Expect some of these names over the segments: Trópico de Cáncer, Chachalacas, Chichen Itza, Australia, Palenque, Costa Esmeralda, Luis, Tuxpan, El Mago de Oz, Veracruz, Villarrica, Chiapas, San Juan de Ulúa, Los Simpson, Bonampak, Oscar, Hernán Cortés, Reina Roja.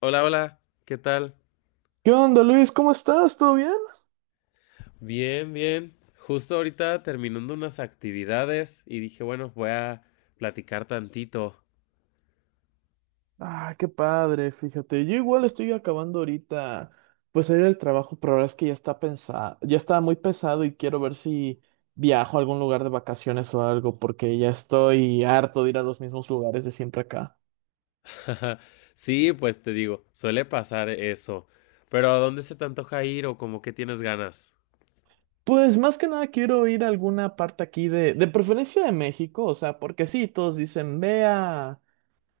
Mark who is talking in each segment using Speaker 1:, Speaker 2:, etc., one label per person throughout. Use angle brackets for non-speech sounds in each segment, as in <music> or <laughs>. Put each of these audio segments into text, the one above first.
Speaker 1: Hola, hola, ¿qué tal?
Speaker 2: ¿Qué onda, Luis? ¿Cómo estás? ¿Todo bien?
Speaker 1: Bien, bien. Justo ahorita terminando unas actividades y dije, bueno, voy a platicar tantito.
Speaker 2: Ah, qué padre, fíjate. Yo igual estoy acabando ahorita, pues salir del trabajo, pero la verdad es que ya está pensado, ya está muy pesado y quiero ver si viajo a algún lugar de vacaciones o algo, porque ya estoy harto de ir a los mismos lugares de siempre acá.
Speaker 1: <laughs> Sí, pues te digo, suele pasar eso. Pero ¿a dónde se te antoja ir o como que tienes ganas?
Speaker 2: Pues más que nada quiero ir a alguna parte aquí de preferencia de México, o sea, porque sí, todos dicen, ve a,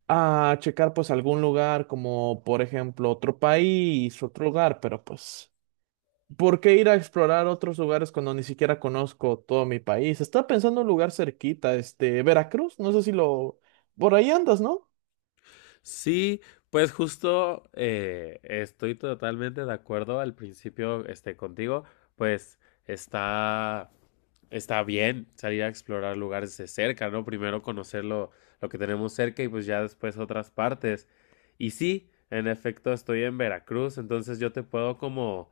Speaker 2: a checar pues algún lugar como, por ejemplo, otro país, otro lugar, pero pues... ¿Por qué ir a explorar otros lugares cuando ni siquiera conozco todo mi país? Estaba pensando en un lugar cerquita, Veracruz, no sé si lo... Por ahí andas, ¿no?
Speaker 1: Sí, pues justo estoy totalmente de acuerdo al principio contigo, pues está, está bien salir a explorar lugares de cerca, ¿no? Primero conocer lo que tenemos cerca y pues ya después otras partes. Y sí, en efecto estoy en Veracruz, entonces yo te puedo como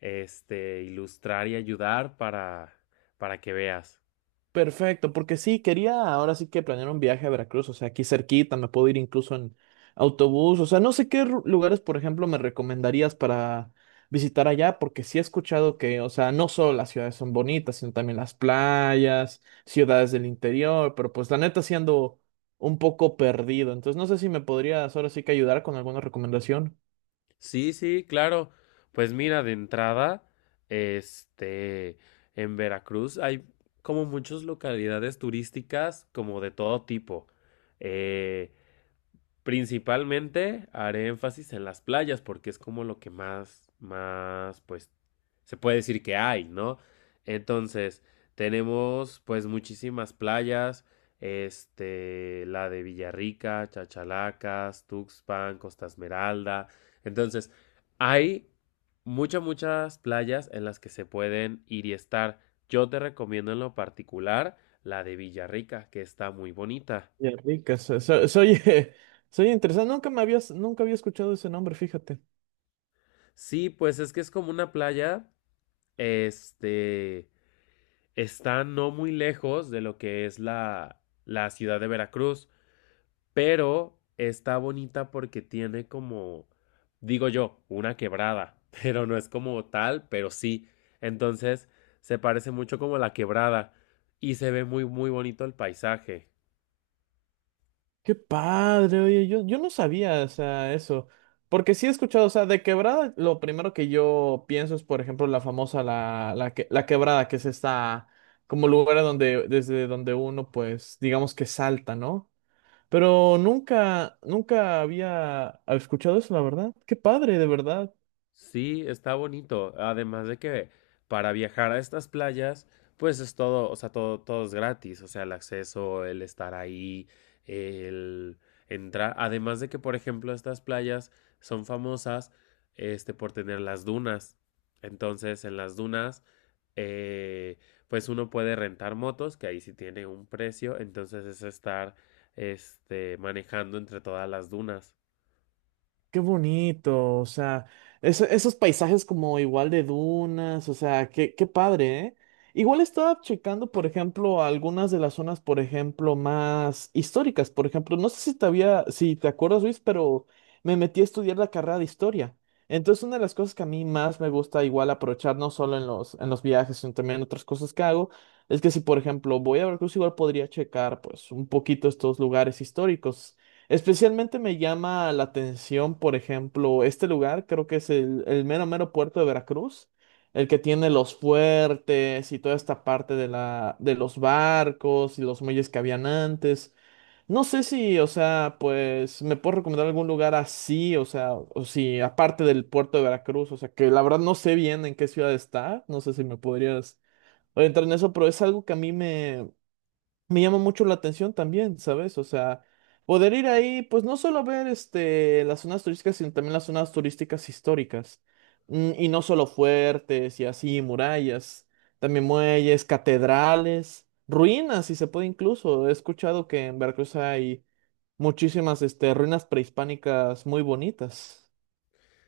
Speaker 1: ilustrar y ayudar para que veas.
Speaker 2: Perfecto, porque sí, quería ahora sí que planear un viaje a Veracruz, o sea, aquí cerquita, me puedo ir incluso en autobús, o sea, no sé qué lugares, por ejemplo, me recomendarías para visitar allá, porque sí he escuchado que, o sea, no solo las ciudades son bonitas, sino también las playas, ciudades del interior, pero pues la neta siendo un poco perdido, entonces no sé si me podrías ahora sí que ayudar con alguna recomendación.
Speaker 1: Sí, sí, claro. Pues mira, de entrada, este, en Veracruz hay como muchas localidades turísticas como de todo tipo. Eh, Principalmente haré énfasis en las playas porque es como lo que más, pues, se puede decir que hay, ¿no? Entonces, tenemos pues muchísimas playas, este, la de Villarrica, Chachalacas, Tuxpan, Costa Esmeralda. Entonces, hay muchas playas en las que se pueden ir y estar. Yo te recomiendo en lo particular la de Villarrica, que está muy bonita.
Speaker 2: Ya ricas, soy, <laughs> soy interesante, nunca había escuchado ese nombre, fíjate.
Speaker 1: Sí, pues es que es como una playa, este, está no muy lejos de lo que es la ciudad de Veracruz, pero está bonita porque tiene como, digo yo, una quebrada, <laughs> pero no es como tal, pero sí. Entonces, se parece mucho como a la quebrada y se ve muy bonito el paisaje.
Speaker 2: Qué padre, oye, yo no sabía, o sea, eso. Porque sí he escuchado, o sea, de quebrada, lo primero que yo pienso es, por ejemplo, la famosa, la quebrada, que es esta, como lugar a donde, desde donde uno, pues, digamos que salta, ¿no? Pero nunca había escuchado eso, la verdad. Qué padre, de verdad.
Speaker 1: Sí, está bonito. Además de que para viajar a estas playas, pues es todo, o sea, todo es gratis. O sea, el acceso, el estar ahí, el entrar. Además de que, por ejemplo, estas playas son famosas, este, por tener las dunas. Entonces, en las dunas, eh, pues uno puede rentar motos, que ahí sí tiene un precio. Entonces es estar, este, manejando entre todas las dunas.
Speaker 2: Qué bonito, o sea, eso- esos paisajes como igual de dunas, o sea, qué padre, ¿eh? Igual estaba checando, por ejemplo, algunas de las zonas, por ejemplo, más históricas, por ejemplo, no sé si te había, si te acuerdas, Luis, pero me metí a estudiar la carrera de historia. Entonces, una de las cosas que a mí más me gusta igual aprovechar, no solo en en los viajes, sino también en otras cosas que hago, es que si, por ejemplo, voy a Veracruz, igual podría checar, pues, un poquito estos lugares históricos. Especialmente me llama la atención, por ejemplo, este lugar, creo que es el mero mero puerto de Veracruz, el que tiene los fuertes y toda esta parte de de los barcos y los muelles que habían antes. No sé si, o sea, pues me puedo recomendar algún lugar así, o sea, o si aparte del puerto de Veracruz, o sea, que la verdad no sé bien en qué ciudad está, no sé si me podrías orientar en eso, pero es algo que a mí me llama mucho la atención también, ¿sabes? O sea, poder ir ahí, pues no solo ver las zonas turísticas, sino también las zonas turísticas históricas. Mm, y no solo fuertes y así, murallas, también muelles, catedrales, ruinas, si se puede incluso. He escuchado que en Veracruz hay muchísimas ruinas prehispánicas muy bonitas.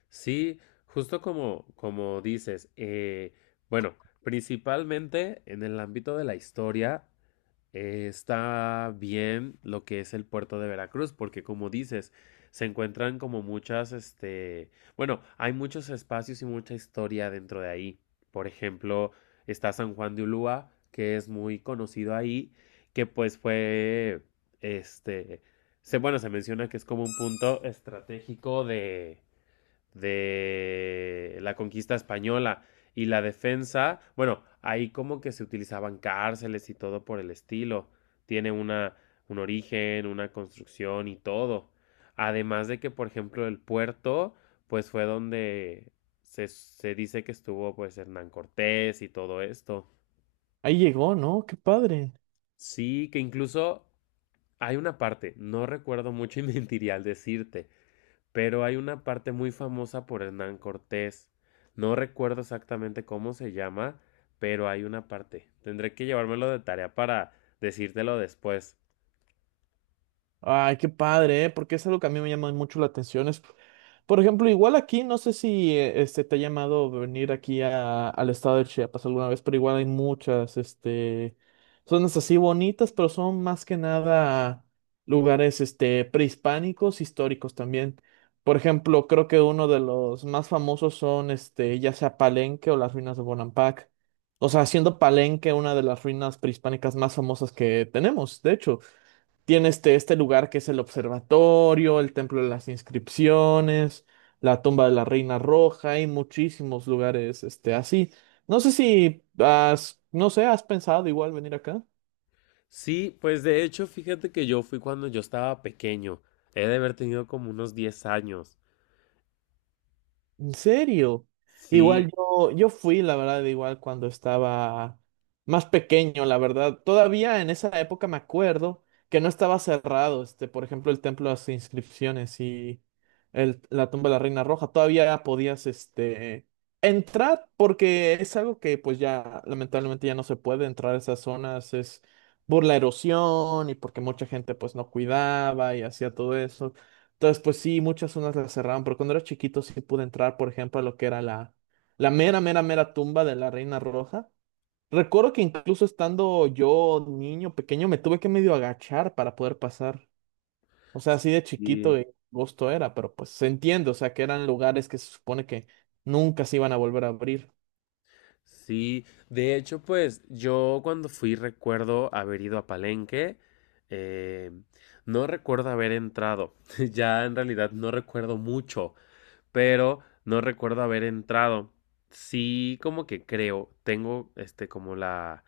Speaker 1: Sí, justo como dices, bueno, principalmente en el ámbito de la historia está bien lo que es el puerto de Veracruz, porque como dices, se encuentran como muchas, este, bueno, hay muchos espacios y mucha historia dentro de ahí. Por ejemplo, está San Juan de Ulúa, que es muy conocido ahí, que pues fue, este, bueno, se menciona que es como un punto estratégico de la conquista española y la defensa, bueno, ahí como que se utilizaban cárceles y todo por el estilo. Tiene un origen, una construcción y todo. Además de que, por ejemplo, el puerto, pues fue donde se dice que estuvo pues Hernán Cortés y todo esto.
Speaker 2: Ahí llegó, ¿no? Qué padre.
Speaker 1: Sí, que incluso hay una parte, no recuerdo mucho y <laughs> mentiría al decirte, pero hay una parte muy famosa por Hernán Cortés. No recuerdo exactamente cómo se llama, pero hay una parte. Tendré que llevármelo de tarea para decírtelo después.
Speaker 2: Ay, qué padre, ¿eh? Porque es algo que a mí me llama mucho la atención. Es, por ejemplo, igual aquí, no sé si te ha llamado venir aquí a- al estado de Chiapas alguna vez, pero igual hay muchas, zonas así bonitas, pero son más que nada lugares, prehispánicos, históricos también. Por ejemplo, creo que uno de los más famosos son, ya sea Palenque o las ruinas de Bonampak. O sea, siendo Palenque una de las ruinas prehispánicas más famosas que tenemos, de hecho. Tiene este lugar que es el observatorio, el templo de las inscripciones, la tumba de la Reina Roja, hay muchísimos lugares así. No sé si has, no sé, ¿has pensado igual venir acá?
Speaker 1: Sí, pues de hecho, fíjate que yo fui cuando yo estaba pequeño. He de haber tenido como unos 10 años.
Speaker 2: ¿En serio? Igual
Speaker 1: Sí,
Speaker 2: yo fui, la verdad, igual cuando estaba más pequeño, la verdad. Todavía en esa época me acuerdo que no estaba cerrado, por ejemplo, el templo de las inscripciones y la tumba de la Reina Roja. Todavía podías, entrar porque es algo que, pues ya, lamentablemente ya no se puede entrar a esas zonas, es por la erosión y porque mucha gente, pues, no cuidaba y hacía todo eso. Entonces, pues sí, muchas zonas las cerraron, pero cuando era chiquito sí pude entrar, por ejemplo, a lo que era la mera, mera, mera tumba de la Reina Roja. Recuerdo que incluso estando yo niño pequeño me tuve que medio agachar para poder pasar. O sea, así de chiquito
Speaker 1: sí,
Speaker 2: de gusto era, pero pues se entiende, o sea, que eran lugares que se supone que nunca se iban a volver a abrir.
Speaker 1: sí. De hecho, pues yo cuando fui recuerdo haber ido a Palenque. eh, no recuerdo haber entrado. <laughs> Ya en realidad no recuerdo mucho, pero no recuerdo haber entrado. Sí, como que creo, tengo este como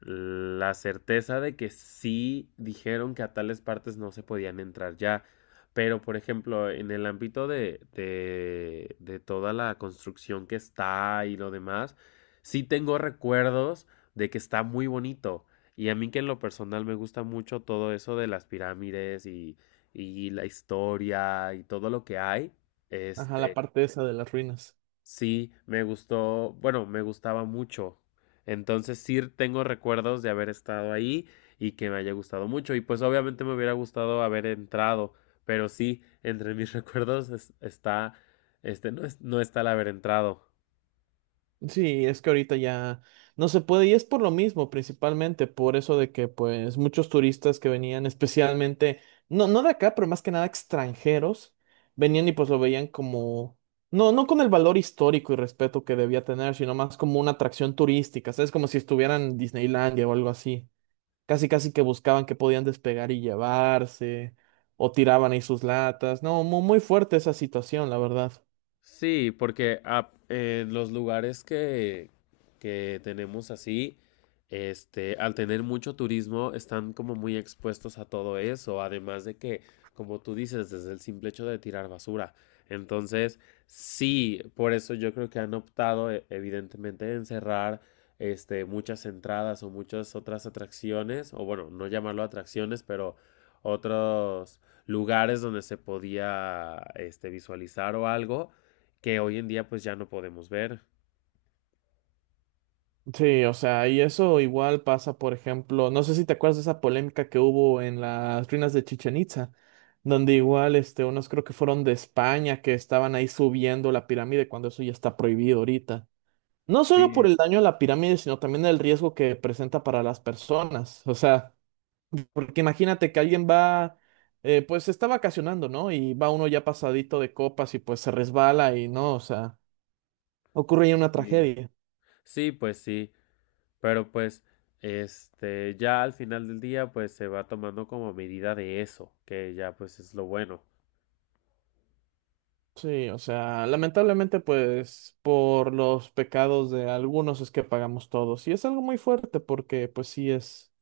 Speaker 1: la certeza de que sí dijeron que a tales partes no se podían entrar ya. Pero, por ejemplo, en el ámbito de toda la construcción que está y lo demás, sí tengo recuerdos de que está muy bonito. Y a mí que en lo personal me gusta mucho todo eso de las pirámides y la historia y todo lo que hay.
Speaker 2: Ajá, la
Speaker 1: Este,
Speaker 2: parte esa de las ruinas.
Speaker 1: sí, me gustó, bueno, me gustaba mucho. Entonces sí tengo recuerdos de haber estado ahí y que me haya gustado mucho. Y pues obviamente me hubiera gustado haber entrado, pero sí, entre mis <laughs> recuerdos está, este, no, no está el haber entrado.
Speaker 2: Sí, es que ahorita ya no se puede y es por lo mismo, principalmente por eso de que pues muchos turistas que venían especialmente, no de acá, pero más que nada extranjeros, venían y pues lo veían como, no con el valor histórico y respeto que debía tener, sino más como una atracción turística, ¿sabes? Como si estuvieran en Disneylandia o algo así. Casi, casi que buscaban que podían despegar y llevarse, o tiraban ahí sus latas. No, muy, muy fuerte esa situación, la verdad.
Speaker 1: Sí, porque los lugares que tenemos así, este, al tener mucho turismo, están como muy expuestos a todo eso, además de que, como tú dices, desde el simple hecho de tirar basura. Entonces, sí, por eso yo creo que han optado, evidentemente, en cerrar, este, muchas entradas o muchas otras atracciones, o bueno, no llamarlo atracciones, pero otros lugares donde se podía, este, visualizar o algo que hoy en día pues ya no podemos ver.
Speaker 2: Sí, o sea, y eso igual pasa, por ejemplo, no sé si te acuerdas de esa polémica que hubo en las ruinas de Chichen Itza, donde igual, unos creo que fueron de España que estaban ahí subiendo la pirámide cuando eso ya está prohibido ahorita. No solo por
Speaker 1: Sí,
Speaker 2: el daño a la pirámide, sino también el riesgo que presenta para las personas. O sea, porque imagínate que alguien va, pues está vacacionando, ¿no? Y va uno ya pasadito de copas y pues se resbala y no, o sea, ocurre ya una
Speaker 1: sí.
Speaker 2: tragedia.
Speaker 1: Sí, pues sí, pero pues este ya al final del día pues se va tomando como medida de eso, que ya pues es lo bueno.
Speaker 2: Sí, o sea, lamentablemente pues por los pecados de algunos es que pagamos todos y es algo muy fuerte porque pues sí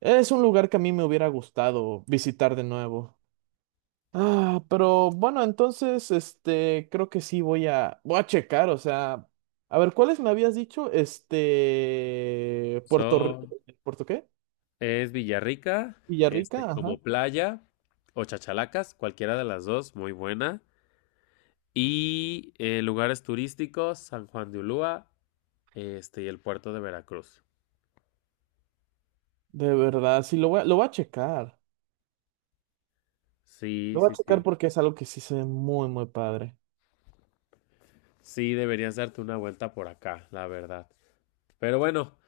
Speaker 2: es un lugar que a mí me hubiera gustado visitar de nuevo. Ah, pero bueno, entonces creo que sí voy a checar, o sea, a ver cuáles me habías dicho, este Puerto R-
Speaker 1: So,
Speaker 2: ¿Puerto qué?
Speaker 1: es Villarrica, este
Speaker 2: Villarrica, ajá.
Speaker 1: como playa o Chachalacas, cualquiera de las dos, muy buena. Y lugares turísticos, San Juan de Ulúa, este y el puerto de Veracruz.
Speaker 2: De verdad, sí lo voy a checar.
Speaker 1: Sí,
Speaker 2: Lo voy a
Speaker 1: sí,
Speaker 2: checar
Speaker 1: sí.
Speaker 2: porque es algo que sí se ve muy padre.
Speaker 1: Sí, deberías darte una vuelta por acá, la verdad. Pero bueno,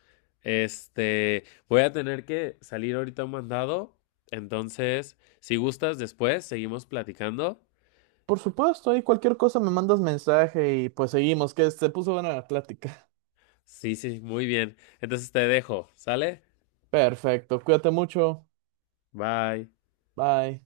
Speaker 1: este, voy a tener que salir ahorita a un mandado. Entonces, si gustas, después seguimos platicando.
Speaker 2: Por supuesto, ahí cualquier cosa me mandas mensaje y pues seguimos, que se puso buena la plática.
Speaker 1: Sí, sí, muy bien. Entonces te dejo, ¿sale?
Speaker 2: Perfecto, cuídate mucho.
Speaker 1: Bye.
Speaker 2: Bye.